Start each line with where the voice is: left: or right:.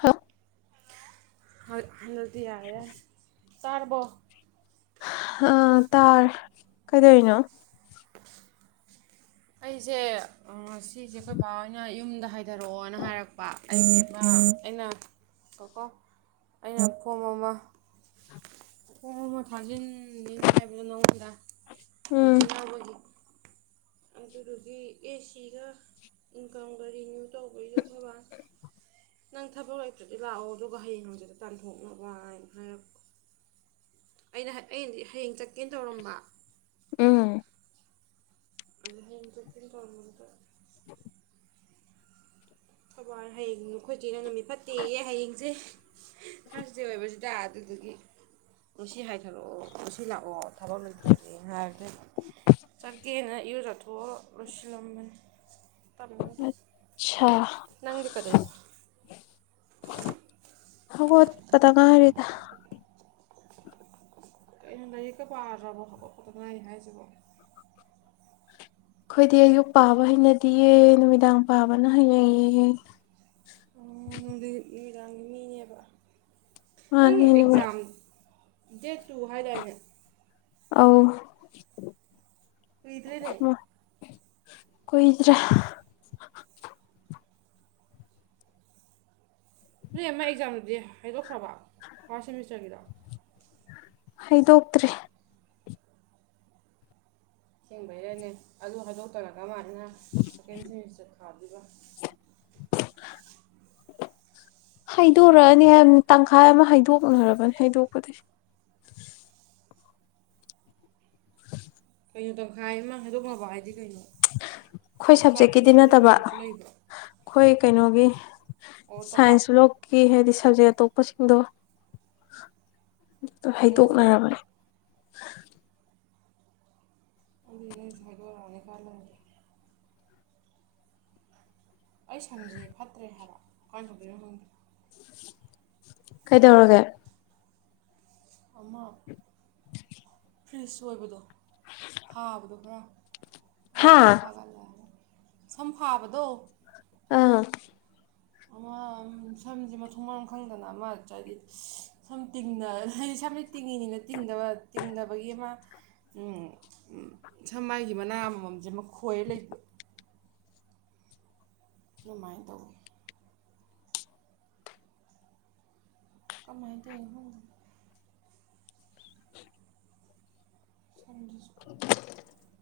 left: ꯍꯥ
right: ꯑꯅ ꯌꯥ ꯇꯥꯔꯕꯣ
left: ꯑ ꯇꯥꯔ ꯀꯩꯗꯧꯅꯣ
right: ꯑꯩꯁꯦ ꯉ ꯁꯤꯁꯦ ꯑꯩꯈꯣꯏ ꯕꯕꯥ ꯍꯣꯏꯅ ꯌꯨꯝꯗ ꯍꯥꯏꯊꯔꯛꯑꯣꯅ ꯍꯥꯏꯔꯛꯄ ꯑꯩꯁꯦ ꯑꯩꯅꯣ ꯑꯩꯅ ꯐꯣꯝ ꯑꯃ ꯐꯣꯝ ꯑꯃ ꯊꯥꯖꯤꯟ ꯅꯤꯅ ꯍꯥꯏꯕꯗꯣ ꯅꯣꯡꯉꯣꯟꯗ ꯄꯨꯊꯤ
left: ꯎꯝ
right: ꯍꯕꯒꯤ ꯑꯗꯨꯗꯨꯒꯤ ꯑꯦꯁꯤꯒ ꯏꯟꯀꯝꯒ ꯔꯤꯅ꯭ꯌꯨ ꯇꯧꯕꯩ ꯌꯣꯛꯅꯕ ꯅꯪ ꯊꯕꯛ ꯂꯩꯇ꯭ꯔꯗꯤ ꯂꯥꯛꯑꯣ ꯑꯗꯨꯒ ꯍꯌꯦꯡꯗꯨꯗ ꯇꯥꯟꯊꯣꯛꯅꯕ ꯍꯥꯏꯅ ꯍꯥꯏꯔꯛꯄ ꯑꯩꯅ ꯑꯗꯤ ꯍꯌꯦꯡ ꯆꯠꯀꯦꯅ ꯇꯧꯔꯝꯕ
left: ꯎꯝ
right: ꯑꯗ ꯍꯇ ꯇꯣꯉꯗ
left: [unintelligible]
right: ꯊꯧꯕꯥꯜ ꯍꯌꯦꯡ ꯅꯈꯣꯏꯁꯦ ꯅꯪ ꯅꯨꯃꯤꯠ ꯐꯠꯇꯦꯌꯦ ꯍꯌꯦꯡꯁꯦ ꯊꯥꯔꯁꯗꯦ ꯑꯣꯏꯕꯁꯤꯗ ꯑꯗꯨꯗꯒꯤ ꯉꯁꯤ ꯍꯥꯏꯊꯔꯛꯑꯣ ꯉꯁꯤ ꯂꯥꯛꯑꯣ ꯊꯕꯛ ꯂꯩꯇ꯭ꯔꯗꯤ ꯍꯥꯏꯔꯗꯤ ꯆꯠꯀꯦꯅ ꯏꯨꯖꯊꯣꯛꯑ ꯂꯣꯏꯁꯤꯜꯂꯝꯕꯅꯤ ꯇꯟꯗ
left: ꯑꯆꯥ
right: ꯅꯪꯗꯤ ꯀꯗꯕꯣ
left: ꯍꯣ ꯄꯇꯥ ꯉ ꯍꯥꯏꯔꯦ
right: ꯑꯩꯅ ꯂꯥꯏꯔꯤꯛꯀ ꯄꯥꯗ꯭ꯔꯕꯣ ꯈꯕꯛ ꯐꯗꯅ ꯑꯩꯅ ꯍꯥꯏꯖꯕ
left: ꯑꯩꯈꯣꯏꯗꯤ ꯑꯌꯨꯛ ꯄꯥꯕ ꯍꯩꯅꯗꯤꯌꯦꯦ ꯅꯨꯃꯤꯗꯥꯡ ꯄꯥꯕꯅ ꯍꯩꯅꯩꯌꯦ
right: ꯑꯣꯗꯤ ꯥꯡ ꯃꯤꯅꯦꯕ ꯅꯪ
left: ꯃꯥꯅꯦ ꯅꯨꯃꯤꯠ
right: ꯑꯦꯛꯖꯥꯝ ꯗꯦꯠ ꯇꯨ ꯍꯥꯏꯥꯏꯗꯏ
left: ꯑ
right: ꯤꯗꯔꯅꯦ
left: ꯀꯣꯏ ꯗꯔꯦ
right: ꯅ ꯑꯃ ꯑꯦꯛꯖꯥꯝꯗꯨꯗꯤ ꯍꯥꯏꯗꯣꯛꯈ꯭ꯔꯕ ꯐꯥꯔꯁ ꯁꯦꯃꯤꯁꯇꯔꯒꯤꯗꯣ
left: ꯍꯩꯗꯣꯛꯇ꯭ꯔꯔꯤ
right: ꯊꯦꯡꯕꯩꯔꯅꯦ ꯑꯗꯨ ꯍꯥꯏꯗꯣꯛ ꯇꯧꯔꯀ ꯃꯥꯜꯂꯦ ꯑ ꯀꯦꯟꯁꯁ ꯈꯥꯗꯨꯕ
left: ꯍꯥꯏꯗꯣꯔꯛꯑꯅꯤ ꯇꯪꯈꯥꯏ ꯑꯃ ꯍꯥꯏꯩꯗꯣꯛꯅꯔꯕꯅꯤ ꯍꯥꯏꯩꯗꯣꯛꯄꯗꯤ
right: ꯀꯩꯅꯣ ꯇꯪꯈꯥꯏ ꯑꯃ ꯍꯥꯏꯗꯣꯛꯅꯕ ꯍꯥꯏꯗꯤ ꯀꯩꯅꯣ
left: ꯑꯩꯈꯣꯏ
right: ꯇꯈꯥꯏ
left: ꯁꯕꯖꯦꯛꯀꯤꯗꯤ ꯅꯠꯇꯕ
right: ꯍꯣꯏꯗꯣꯛꯅꯕꯤꯁꯨ ꯂꯩꯕ
left: ꯑꯩꯈꯣꯏ ꯀꯩꯅꯣꯒꯤ ꯁꯥꯏꯟꯁꯂ ꯀ ꯍꯦꯁ ꯁꯖꯩ ꯑꯇꯣꯞꯄꯁꯤꯡꯗꯣ
right: ꯑꯣ ꯑꯣ
left: ꯍꯩꯗꯣꯛꯅꯔꯕꯅꯦ [inaudible]
right: ꯑꯗꯤꯅꯦꯁꯒꯅꯤꯀꯜ ꯑꯩ ꯁꯝꯁꯦ ꯐꯠꯇ꯭ꯔꯦ ꯍꯥꯏꯕ ꯀꯃꯥꯏꯅ ꯇꯧꯕꯤꯅꯣ ꯈꯪꯗꯣ
left: ꯀꯩꯗꯧꯔꯒꯦ
right: ꯑꯃ ꯐ꯭ꯔꯤꯖ ꯑꯣꯏꯕꯗꯣ ꯊꯥꯕꯗꯣ ꯈꯔ
left: ꯍꯥ
right: ꯑꯗꯨꯗ ꯈꯔ ꯐꯥꯒ ꯂ ꯁꯝ ꯐꯥꯕꯗꯣ
left: ꯑꯥ
right: ꯑꯃ ꯁꯝꯁꯦ ꯃꯊꯣꯡ ꯃꯔꯝ ꯈꯪꯗꯅ ꯑꯃ ꯍꯥꯏꯗꯤ ꯁꯝ ꯇꯤꯡꯅ ꯍꯥꯏꯗꯤ ꯁꯝꯅ ꯇꯤꯡꯉꯤꯅꯤꯅ ꯇꯤꯡꯗꯕ ꯇꯤꯡꯗꯕꯒꯤ ꯑꯃ ꯁꯃꯥꯏꯒꯤ ꯃꯅꯥ ꯑꯃꯃꯝꯁꯦ ꯃꯈꯣꯏꯔ ꯂꯩꯕ ꯃꯥꯏꯅ ꯇꯧꯕ ꯀꯃꯥꯏ ꯇꯦꯔꯦꯅꯣ ꯈꯪꯗꯦ
left: [inaudible]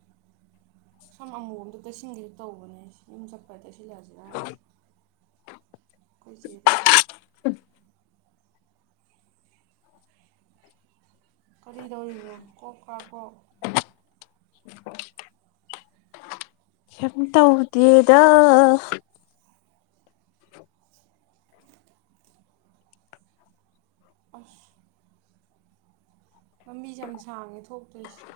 right: ꯁꯝ ꯑꯃꯨ ꯑꯝꯗ ꯇꯩꯁꯤꯟꯒꯁꯨ ꯇꯧꯕꯅꯦ ꯌꯨꯝ ꯆꯠꯄ ꯇꯩꯁꯤꯜꯂꯛꯑꯁꯤ ꯌꯥꯝꯗꯤꯦ ꯀꯣꯏꯖꯕ ꯀꯔꯤꯗꯧꯔꯤꯅꯣ ꯀꯣꯛ ꯀꯥ ꯀꯣꯛ
left: ꯍꯝꯇ ꯎꯗꯤꯦꯗ
right: ꯑꯁ ꯃꯃꯤꯁꯦ ꯌꯥꯝ ꯁꯥꯡꯉꯦ ꯊꯣꯛꯇꯣꯏꯁ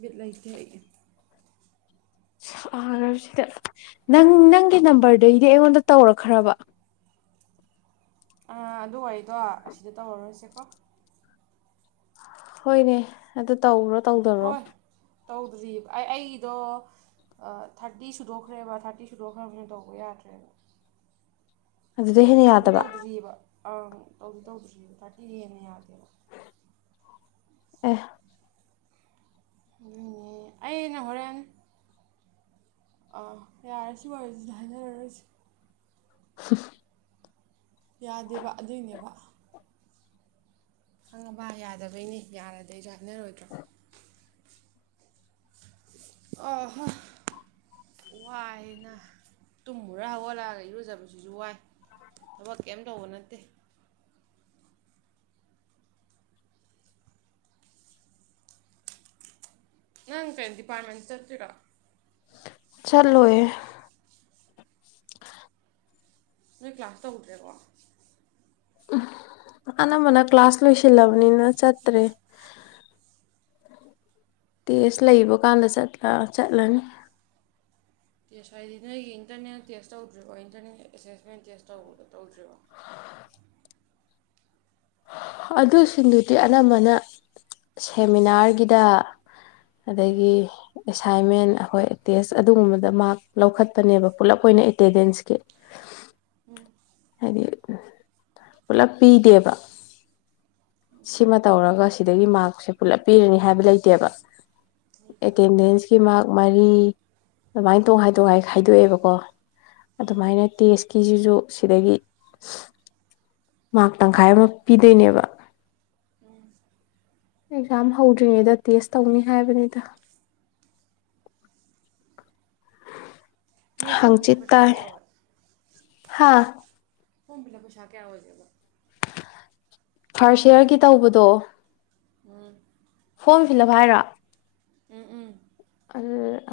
right: ꯕꯤꯠ ꯂꯩꯇ ꯑꯩ
left: ꯁꯒꯔꯁꯗ ꯅꯪ ꯅꯪꯒꯤ ꯅꯝꯕꯔꯗꯩꯗꯤ ꯑꯩꯉꯣꯟꯗ ꯇꯧꯔꯛꯈ꯭ꯔꯕ
right: ꯑꯥ ꯑꯗꯨ ꯋꯥꯔꯤꯗꯣ ꯑꯁꯤꯗ ꯇꯧꯔꯔꫭꯏꯁꯤꯀꯣ
left: ꯍꯣꯏꯅꯦ ꯑꯗꯨ ꯇꯧ꯭ꯔꯣ
right: ꯍꯣꯏ
left: ꯇꯧꯗꯔꯣꯕ꯭ꯔꫭ
right: ꯇꯧꯗ꯭ꯔꯤꯕ ꯑꯩ ꯑꯩꯒꯤꯗꯣ ꯊꯥꯔꯇꯤ ꯁꯨꯗꯣꯛꯈ꯭ꯔꯦꯕ ꯊꯥꯔꯇꯤ ꯁꯨꯗꯣꯛꯈ꯭ꯔꯕꯅꯤꯅ ꯇꯧꯕ ꯌꯥꯗ꯭ꯔꯦꯕ
left: ꯑꯗꯨꯗ ꯍꯦꯟꯅ
right: ꯇꯧꯗꯤ
left: ꯌꯥꯗꯕ
right: ꯇꯧꯗ꯭ꯔꯤꯑꯕ ꯑꯪ ꯇꯧꯗꯤ ꯇꯧꯗ꯭ꯔꯤꯕ ꯊꯥꯔꯇꯤꯗꯩ ꯍꯦꯟꯅ ꯌꯥꯗꯦꯕ
left: ꯑ‌ꯦ
right: ꯑꯗꯨꯅꯦ ꯑꯩꯩꯅ ꯍꯣꯔꯦꯟ ꯑꯥ ꯌꯥꯔ‌ꯦ ꯁꯤꯋꯔꯤꯁ‌ꯦ ꯍꯥꯏꯅꯔꯔꫭꯏꯁꯤ
left: [inaudible]
right: ꯌꯥꯗꯦꯕ ꯑꯗꯨꯏꯅꯦꯕ ꯈꯪꯉꯕ ꯌꯥꯗꯕꯩꯅꯦ ꯌꯥꯔꯗꯤ ꯑꯩꯖꯨ ꯍꯥꯏꯅꯔꯣꯏꯗ꯭ꯔꯣ ꯑꯍꯥ‌ ꯋꯥꯏꯅ ꯇꯨꯝꯃꯨꯔ ꯍꯧꯒꯠꯂꯛꯑꯒ ꯏꯔꯨꯖꯕꯁꯤꯁꯨ ꯋꯥꯏ ꯊꯕꯛ ꯀꯔꯤꯝ ꯇꯧꯕ ꯅꯠꯇꯦ ꯅꯪ ꯀꯩ ꯗꯤꯄꯥꯔꯠꯃꯦꯟ ꯆꯠꯇ꯭ꫭꯏꯔꫭ
left: ꯆꯠꯂꯣꯏꯌ‌ꯦ
right: ꯅꯣꯏ ꯀ꯭ꯂꯥꯁ ꯇꯧꯗ꯭ꯔꯦꯀꯣ
left: ꯑꯅꯝꯕꯅ ꯀ꯭ꯂꯥꯁ ꯂꯣꯏꯁꯤꯜꯂꯕꯅꯤꯅ ꯆꯠꯇ꯭ꯔꯦ ꯇꯦꯁ ꯂꯩꯕ ꯀꯥꯟꯗ ꯆꯠꯂꯅꯤ
right: ꯇꯦꯁ ꯍꯥꯏꯗꯤ ꯅꯣꯏꯒꯤ ꯏꯟꯇꯔꯅꯦꯠ ꯇꯦꯁ ꯇꯧꯗ꯭ꯔꯤꯕꯣ ꯏꯟꯇꯔꯅꯦꯜ ꯑꯦꯁꯦꯁꯃꯦꯟ ꯇꯦꯁ ꯇꯧꯗ꯭ꯔꯔꯤꯕꯣ
left: ꯑꯗꯨꯁꯤꯡꯗꯨꯗꯤ ꯑꯅꯝꯕꯅ ꯁꯦꯃꯤꯅꯥꯔꯒꯤꯗ ꯑꯗꯒꯤ
right: ꯎꯝ
left: ꯑꯦꯁ ꯑꯦꯁꯥꯏꯟꯃꯦꯟ ꯑꯩꯈꯣꯏ ꯇꯦꯁ ꯑꯗꯨꯒꯨꯝꯕꯗ ꯃꯥꯔꯛ ꯂꯧꯈꯠꯄꯅꯦꯕ ꯄꯨꯂꯞ ꯑꯣꯏꯅ ꯑꯦꯇꯦꯟꯗꯦꯟꯁꯀꯤ
right: ꯎꯝ
left: ꯍꯥꯏꯗꯤ ꯄꯨꯂꯞ ꯄꯤꯗꯦꯕ ꯁꯤꯃ ꯇꯧꯔꯒ ꯁꯤꯗꯒꯤ ꯃꯥꯔꯛꯁꯦ ꯄꯨꯂꯞꯄꯤꯔꯅꯤ ꯍꯥꯏꯕ ꯂꯩꯇꯦꯕ
right: ꯂꯩꯇꯦꯕ
left: ꯑꯦꯇꯦꯟꯗꯦꯟꯁꯀꯤ ꯃꯥꯔꯛ ꯃꯔꯤ ꯑꯗꯨꯃꯥꯏꯅ ꯇꯣꯈꯥꯏ ꯇꯣꯡꯈꯥꯏ ꯈꯥꯏꯗꯣꯛꯑꯦꯕꯀꯣ ꯑꯗꯨꯃꯥꯏꯅ ꯇꯦꯁꯀꯤꯁꯤꯁꯨ ꯁꯤꯗꯒꯤ ꯃꯥꯔ ꯇꯪꯈꯥꯏ ꯑꯃ ꯄꯤꯗꯣꯏꯅꯦꯕ ꯑꯦꯛꯖꯥꯝ ꯍꯧꯗ꯭ꯔꯤꯉꯩꯗ ꯇꯦꯁ ꯇꯧꯅꯤ ꯍꯥꯏꯕꯅꯤꯗ
right: ꯅꯣꯏ
left: ꯍꯪ
right: ꯐꯣꯔꯝ ꯐꯤꯜ ꯂꯞ
left: ꯆꯤꯠ
right: ꯄꯩꯁꯥ
left: ꯇꯥꯏ
right: ꯀꯌꯥ ꯑꯣꯏ
left: ꯍꯥꯥ
right: ꯐꫭꯔꯃ ꯐꯤꯜꯑꯞ ꯄꯩꯁꯥ ꯀꯌꯥ ꯑꯣꯏꯖꯒ‌ꯦꯕ
left: ꯐꯥꯔꯁ ꯏꯌꯥꯔꯒꯤ ꯇꯧꯕꯗꯣ
right: ꯎꯨꯡ
left: ꯐꫭꯔꯃ ꯐꯤꯜꯂꯞ ꯍꯥꯏꯔꯣ
right: ꯎꯝ ꯎꯝ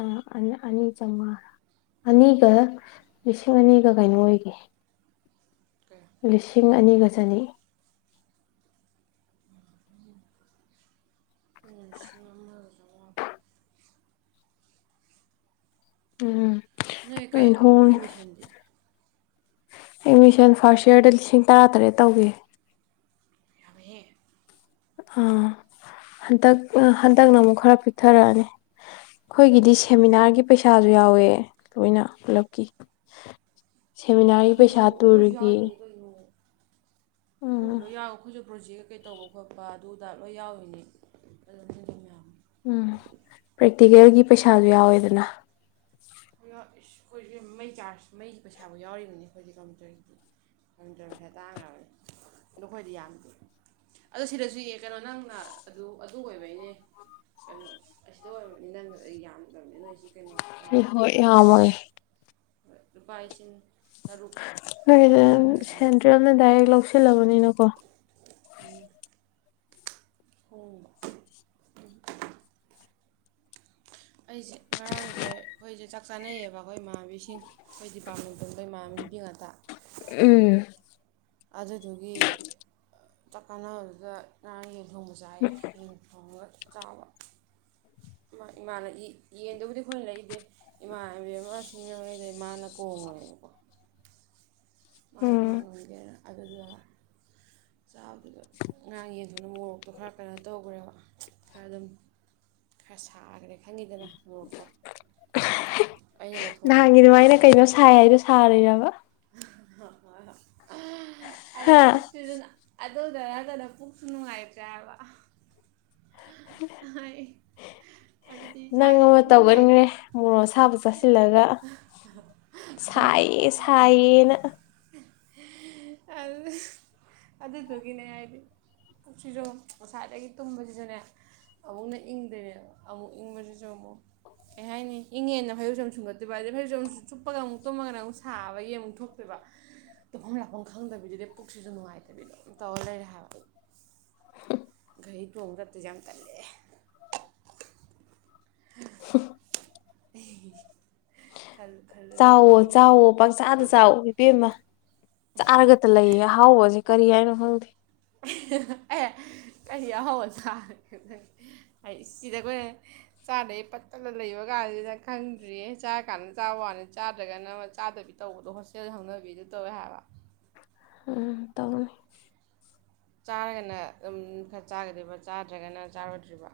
left: ꯑ [unintelligible] ꯑꯅꯤ ꯆꯥꯝꯃꯉꯥꯔꯥ ꯑꯅꯤꯒ ꯂꯤꯁꯤꯡ ꯑꯅꯤꯒ ꯀꯩꯅꯣ ꯑꯣꯏꯒꯦ
right: ꯀꯌꯥ
left: ꯂꯤꯁꯤꯡ ꯑꯅꯤꯒ ꯆꯅꯤ
right: ꯑꯈꫭꯏꯅ ꯂꯤꯁꯤꯡ ꯑꯃꯒꯥ ꯆꯝꯃꯉꯥ ꯈꯛꯇꯥ
left: ꯎꯝ
right: ꯅꯣꯏ ꯀꯩ
left: ꯂꯣꯏꯅ ꯍꯣꯡꯉꯦ
right: ꯑꯦꯃꯤꯁꯟꯗꯤ
left: ꯑꯦꯠꯃꯤꯁꯟ ꯐꯥꯔꯁ ꯏꯌꯥꯔꯗ ꯂꯤꯁꯤꯡ ꯇꯔꯥꯇꯔꯦꯠ ꯇꯧꯒꯤ
right: ꯍꯦꯛ [unintelligible]
left: ꯑꯥ ꯍꯟꯗꯛ ꯍꯟꯗꯛꯅ ꯑꯃꯨꯛ ꯈꯔ ꯄꯤꯛꯊꯔꯛꯑꯅꯤ
right: ꯍꯟꯗꯛ
left: ꯑꯩꯈꯣꯏꯒꯤꯗꯤ
right: ꯅꯧꯅ ꯈꯔ ꯄꯤꯊꯔꯦ
left: ꯁꯦꯃꯤꯅꯥꯔꯒꯤ ꯄꯩꯁꯥꯁꯨ ꯌꯥꯎꯋꯦ ꯂꯣꯏꯅ ꯄꯨꯂꯞꯀꯤ ꯁꯦꯃꯤꯅꯥꯔꯒꯤ ꯄꯩꯁꯥ
right: ꯑꯗꯨꯏꯁꯨ ꯑꯩꯈꯣꯏꯁꯨ
left: ꯇꯔꯒꯦ
right: ꯌꯥꯎꯔꯤꯅꯤ ꯀꯩꯅꯣ ꯑꯩꯈꯣꯏꯁꯨ ꯂꯣꯏ ꯌꯥꯎꯋ ꯑꯩꯈꯣꯏꯁꯨ ꯄ꯭ꯔꯣꯖꯦꯛ ꯀꯩ ꯇꯧꯕ ꯈꯣꯠꯄ ꯑꯗꯨꯗ ꯂꯣꯏ ꯌꯥꯎꯔꯤꯅꯤ ꯑꯗꯨ ꯍꯥꯏꯅꯤꯡꯕꯣ
left: ꯎꯝ ꯄ꯭ꯔꯦꯛꯇꯤꯀꯦꯜꯒꯤ ꯄꯩꯁꯥꯁꯨ ꯌꯥꯎꯋꯦꯗꯅ
right: ꯏꯁ ꯑꯩꯈꯣꯏꯁꯦ ꯃꯩ ꯆꯥꯔꯖ ꯃꯩꯒꯤ ꯄꯩꯁꯥꯕꯨ ꯌꯥꯎꯔꯤꯕꯅꯤ ꯑꯩꯈꯣꯏꯗꯤ ꯀꯝꯃꯌꯨꯇꯔꯒꯤꯗꯤ ꯀꯝꯃꯨꯇꯔ ꯄꯩꯁꯥ ꯇꯥꯡꯈ꯭ꯔꯕꯅꯤ ꯑꯗꯣ ꯑꯩꯈꯣꯏꯗꯤ ꯌꯥꯝꯗꯦ ꯑꯗꯣ ꯁꯤꯗꯁꯨ ꯀꯩꯅꯣ ꯅꯪꯅ ꯑꯗꯨ ꯑꯗꯨ ꯑꯣꯏꯕꯩꯅꯦ ꯀꯩꯅꯣ ꯑꯁꯤꯗ ꯑꯣꯏꯔꯕꯅꯤ ꯅꯪꯅ ꯑꯩ ꯌꯥꯝꯗꯕꯅꯤ ꯅꯣꯏꯁꯦ
left: ꯍ ꯍꯣꯏ ꯑꯃ
right: ꯕꯥꯏꯁꯤꯟ
left: ꯍꯣꯏ ꯁꯦꯟꯇ꯭ꯔꯦꯜꯅ ꯗꯥꯏꯔꯦꯛ ꯂꯧꯁꯤꯜꯂꯕꯅꯤꯅ ꯀꯨ
right: ꯍꯣꯏ ꯑꯩꯁꯦ ꯉꯔꯥꯡꯁꯦ ꯑꯩꯈꯣꯏꯁꯦ ꯆꯥꯛ ꯆꯥꯅꯩꯌꯦꯕ ꯑꯩꯈꯣꯏ ꯏꯃꯥꯟꯕꯤꯁꯤꯡ ꯑꯩꯈꯣꯏ ꯗꯤꯄꯥꯔꯠꯃꯦꯟꯇꯕ ꯏꯃꯥꯟꯕꯤ ꯅꯨꯄꯤ ꯉꯥꯛꯇ
left: ꯎꯝ
right: ꯑꯖ ꯊꯒꯦ ꯇꯀꯅ ꯑꯣꯏꯗ ꯅꯥꯡ ꯌꯦ ꯔꯣꯡꯖꯥꯏ ꯍ ꯊꯉ ꯆꯥꯎꯕ ꯏꯃꯥꯅ ꯌꯦꯡꯗꯕꯨꯗꯤ ꯑꯩꯈꯣꯏꯅ ꯂꯩꯗꯦ ꯏꯃꯥꯟꯕꯤ ꯑꯃ ꯁꯤꯡꯅꯉꯩꯗ ꯏꯃꯥꯅ ꯀꯣꯡꯉꯨꯔꯅꯦꯕꯀꯣ ꯃꯥꯅ ꯃꯥ
left: ꯎꯝ
right: ꯉꯝꯒꯦꯔ ꯑꯗꯨꯗꯨꯒ ꯆꯥꯕꯗꯨꯗ ꯉꯔꯥꯡ ꯌꯦꯟꯊꯣꯛꯅ ꯃꯣꯔꯣꯛꯇꯣ ꯈꯔ ꯀꯩꯅꯣ ꯇꯧꯈ꯭ꯔꯦꯕ ꯈꯔ ꯑꯗꯨꯝ ꯈꯔ ꯁꯥꯈ꯭ꯔꯦ ꯈꯪꯈꯤꯗꯅ ꯃꯣꯔꯣꯛꯇꯣ ꯑꯩꯅꯒ ꯊꯣꯡꯉꯦ
left: ꯅꯍꯥꯟꯒꯤ ꯑꯗꯨꯃꯥꯏꯅ ꯀꯩꯅꯣ ꯁꯥꯏ ꯍꯥꯏꯗꯣ ꯁꯥꯥꯔꯦ ꯌꯥ ꯋꯥ
right: ꯍ ꯍꯣꯏ ꯍ ꯎ ꯑ ꯌꯥꯝ
left: ꯍꯥ
right: ꯄꯣꯛꯄꯤꯗꯅ ꯑꯗꯨꯗꯔꯒꯅ ꯄꯨꯛꯁꯨ ꯅꯨꯡꯉꯥꯏꯇ꯭ꯔꯦꯕ ꯑꯗꯨꯗꯤ
left: ꯅꯪ
right: ꯏꯁꯥꯁꯦ
left: ꯑꯃ
right: ꯑꯗꯨꯝ ꯅꯨꯡꯉꯥꯏꯇꯦ
left: ꯇꯧꯒꯟꯈ꯭ꯔꯦ ꯃꯣꯔꯣ ꯁꯥꯕ ꯆꯥꯁꯤꯜꯂꯒ ꯁꯥꯏꯌꯦ ꯁꯥꯏꯌꯦꯅ
right: ꯑꯗꯨꯗꯨꯒꯤꯅꯦ ꯍꯥꯏꯗꯤ ꯁꯤꯁꯨ ꯉꯁꯥꯏꯗꯒꯤ ꯇꯨꯝꯕꯁꯤꯁꯨꯅꯦ ꯑꯃꯨꯛꯅ ꯏꯪꯗꯣꯏꯅꯦꯕ ꯑꯃꯨꯛ ꯏꯪꯕꯁꯤꯁꯨ ꯑꯃꯨꯛ ꯀꯩ ꯍꯥꯏꯅꯤ ꯏꯪꯉꯦꯅ ꯐꯩꯔꯧꯆꯝ ꯁꯨꯡꯒꯠꯇꯦꯕ ꯑꯗꯨꯩ ꯐꯩꯔꯧ ꯆꯝ ꯆꯨꯞꯄꯒ ꯑꯃꯨꯛ ꯇꯨꯝꯃꯒꯅ ꯑꯃꯨꯛ ꯁꯥꯕꯒꯤ ꯑꯃꯨꯛ ꯊꯣꯛꯇꯣꯏꯕ ꯇꯨꯝꯐꯝ ꯂꯥꯐꯝ ꯈꯪꯗꯕꯤꯗꯨꯗꯤꯦ ꯄꯨꯈ꯭ꯔꯤꯁꯨ ꯅꯨꯡꯉꯥꯏꯇꯕꯤꯗꯣ ꯑꯗꯨꯝ ꯇꯧꯔ ꯂꯩꯔꯦ ꯍꯥꯏꯕ
left: [unintelligible]
right: ꯑꯩꯩ ꯊꯣꯡꯗꯛꯇꯁꯨꯦ ꯌꯥꯝ ꯇꯜꯂꯛꯑꯦ
left: [unintelligible]
right: [unintelligible] ꯈꯜꯂꯨ ꯈꯜꯂꯨꯔꯒ
left: ꯆꯥꯎꯋꯣ
right: ꯅꯣꯛꯅꯤꯡꯁꯨ
left: ꯆꯥꯎꯋꯣ
right: ꯅꯣꯛꯅꯤꯡ
left: ꯄꯪꯁꯥꯗ ꯆꯥꯎꯋ ꯏꯄꯦꯝꯃ ꯆꯥꯔꯒꯠꯇ ꯂꯩꯌꯦꯦ ꯍꯥꯎ ꯍꯧꯖꯤꯛ ꯀꯔꯤ ꯍꯥꯏꯅ ꯍꯣꯜꯗꯤ
right: ꯑꯦ ꯀ ꯑꯍꯥꯎꯕ ꯆꯥꯦꯪ ꯑꯩ ꯁꯤꯗ ꯑꯩꯈꯣꯏꯅ ꯆꯥꯗꯩ ꯄꯠꯠꯇꯂ ꯂꯩꯕ ꯀꯥꯟꯁꯤꯗ ꯈꯪꯗ꯭ꯔꯤꯌꯦ ꯆꯥꯔ ꯀꯥꯟꯗ ꯆꯥꯕ ꯋꯥꯅꯤ ꯆꯥꯗ꯭ꯔꯒꯅ ꯆꯥꯗꯕꯤ ꯇꯧꯕꯗꯣ ꯍꯣꯁꯇꯦꯜ ꯍꯧꯅꯕꯤꯗ ꯇꯧꯋꯦ ꯍꯥꯏꯕ
left: ꯎꯝ ꯇ
right: ꯆꯥꯔꯒꯅ ꯑꯗꯨꯝ ꯈꯔ ꯆꯥꯒꯗꯔꯤꯕ ꯆꯥꯗ꯭ꯔꯒꯅ ꯆꯥꯔꯣꯏꯗ꯭ꯔꯤꯕ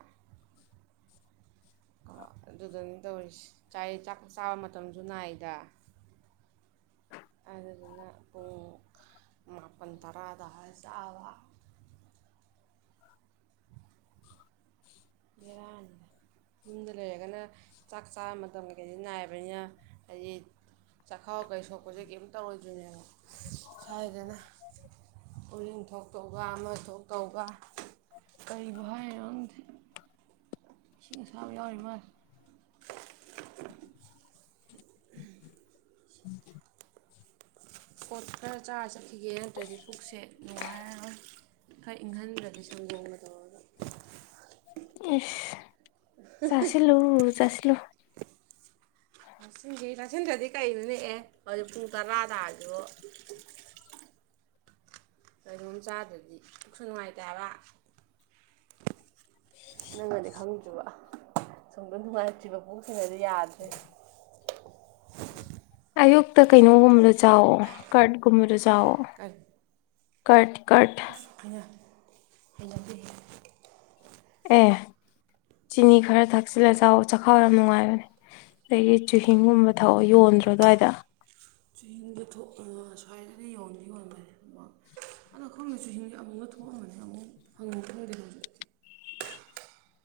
right: ꯑꯗꯨꯗꯅ ꯇꯧꯔꯤꯁꯤ ꯆꯥꯕ ꯃꯇꯝꯁꯨ ꯅꯥꯏꯗ ꯑꯗꯨꯗꯨꯅ ꯄꯨꯡ ꯃꯥꯄꯜ ꯇꯔꯥꯗꯋꯥꯔ ꯆꯥꯕ ꯦꯔ ꯌꯨꯝꯗ ꯂꯩꯔꯒꯅ ꯆꯥꯛ ꯆꯥꯕ ꯃꯇꯝ ꯀꯩꯀꯩ ꯅꯥꯏꯕꯅꯤꯅ ꯍꯥꯏꯗꯤ ꯆꯈꯥꯎ ꯀꯩ ꯁꯣꯛꯄꯁꯦ ꯀꯔꯤꯝ ꯇꯧꯔꯣꯏꯗꯣꯏꯅꯦꯕ ꯁꯥꯏꯗꯅ ꯎꯔꯤꯡ ꯊꯣꯛꯇꯧꯕ ꯑꯃ ꯊꯣꯛꯇꯧꯕ ꯀꯔꯤꯕꯨ ꯍꯥꯏꯔꯣ ꯁꯤꯁꯕ ꯌꯥꯎꯔꯤ ꯃ ꯄꯣꯠ ꯈꯔ ꯆꯥꯔ ꯆꯠꯈꯤꯒꯦ ꯅꯠꯇ꯭ꯔꯗꯤ ꯄꯨꯛꯁꯦ ꯅꯨꯡꯉꯥꯏꯔꯒ ꯈꯔ ꯏꯪꯍꯟꯗ꯭ꯔꯗꯤ ꯁꯝꯗꯣꯡꯕ ꯇꯧꯔꯒ
left: ꯏ ꯆꯥꯁꯤꯜꯂꯨ ꯆꯥꯁꯤꯜꯂꯨ
right: ꯇꯛꯁꯤꯁꯤ ꯇꯛꯁꯤꯤꯟꯗ꯭ꯔꯗꯤ ꯀꯩꯅꯣ ꯅꯦꯛꯑꯦ ꯍꯧꯖꯤꯛ ꯄꯨꯡ ꯇꯔꯥꯗꯥꯔꯁꯨ ꯀꯩꯅꯣꯝ ꯆꯥꯗ꯭ꯔꯗꯤ ꯀꯁꯨ ꯅꯨꯡꯉꯥꯏꯇꯕ ꯍꯥꯌꯕꯥ ꯅꯪꯉꯗꯤ ꯈꯪꯗꯦ ꯁꯨꯝꯗ ꯅꯨꯡꯉꯥꯏꯇ꯭ꯔꯤꯕ ꯄꯣꯛꯁꯤꯡ ꯑꯗꯤ ꯌꯥꯗ꯭ꯔꯦ
left: ꯑꯌꯨꯛꯇ ꯀꯩꯅꯣꯒꯨꯝꯕꯂ ꯆꯥꯎꯑꯣ ꯀꯔꯠꯒꯨꯝꯕꯂ ꯆ ꯆꯥꯎꯑꯣ ꯈꯠ
right: ꯈꯥꯏꯅ ꯍꯂꯗꯤ
left: ꯑꯦ ꯆꯤꯅꯤ ꯈꯔ ꯊꯛꯆꯤꯜꯂꯦ ꯆ ꯆꯥꯛꯈꯥꯎ ꯌꯥꯝ ꯅꯨꯡꯉꯥꯏꯕꯅꯦ ꯑꯗꯒꯤ ꯆꯨꯍꯤꯡꯒꯨꯝꯕ ꯊꯛꯑꯣ ꯌꯣꯟꯗ꯭ꯔꯣ ꯑꯗꯨꯋꯥꯏꯗ
right: ꯆꯨꯍꯤꯡꯗ ꯊꯣꯛꯑ ꯁ꯭ꯋꯥꯏꯗꯗꯤ ꯌꯣꯟꯗꯤ ꯌꯣꯟꯗꯦ ꯑꯗ ꯈꯪꯗꯦ ꯆꯨꯍꯤꯡꯁ ꯑꯃꯨꯛꯀ ꯊꯣꯛꯑꯝꯕꯅꯤ ꯑꯃꯨꯛ ꯍꯪꯉ ꯈꯪꯗꯦ ꯍꯧꯖꯤꯛꯇꯤ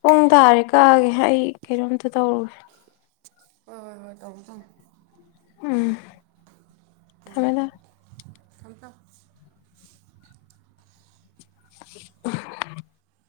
left: ꯄꯨꯡ ꯇꯥꯔꯦ ꯀꯛꯑꯒꯦ ꯑꯩ ꯀꯩꯅꯣꯝꯇ ꯇꯧꯔꯨꯒꯦ
right: ꯍ ꯍ ꯇꯪ ꯇꯝ
left: ꯎꯝ ꯊꯝꯃꯦ ꯊꯝꯃꯦ
right: ꯊꯝꯇ [unintelligible]
left: [unintelligible]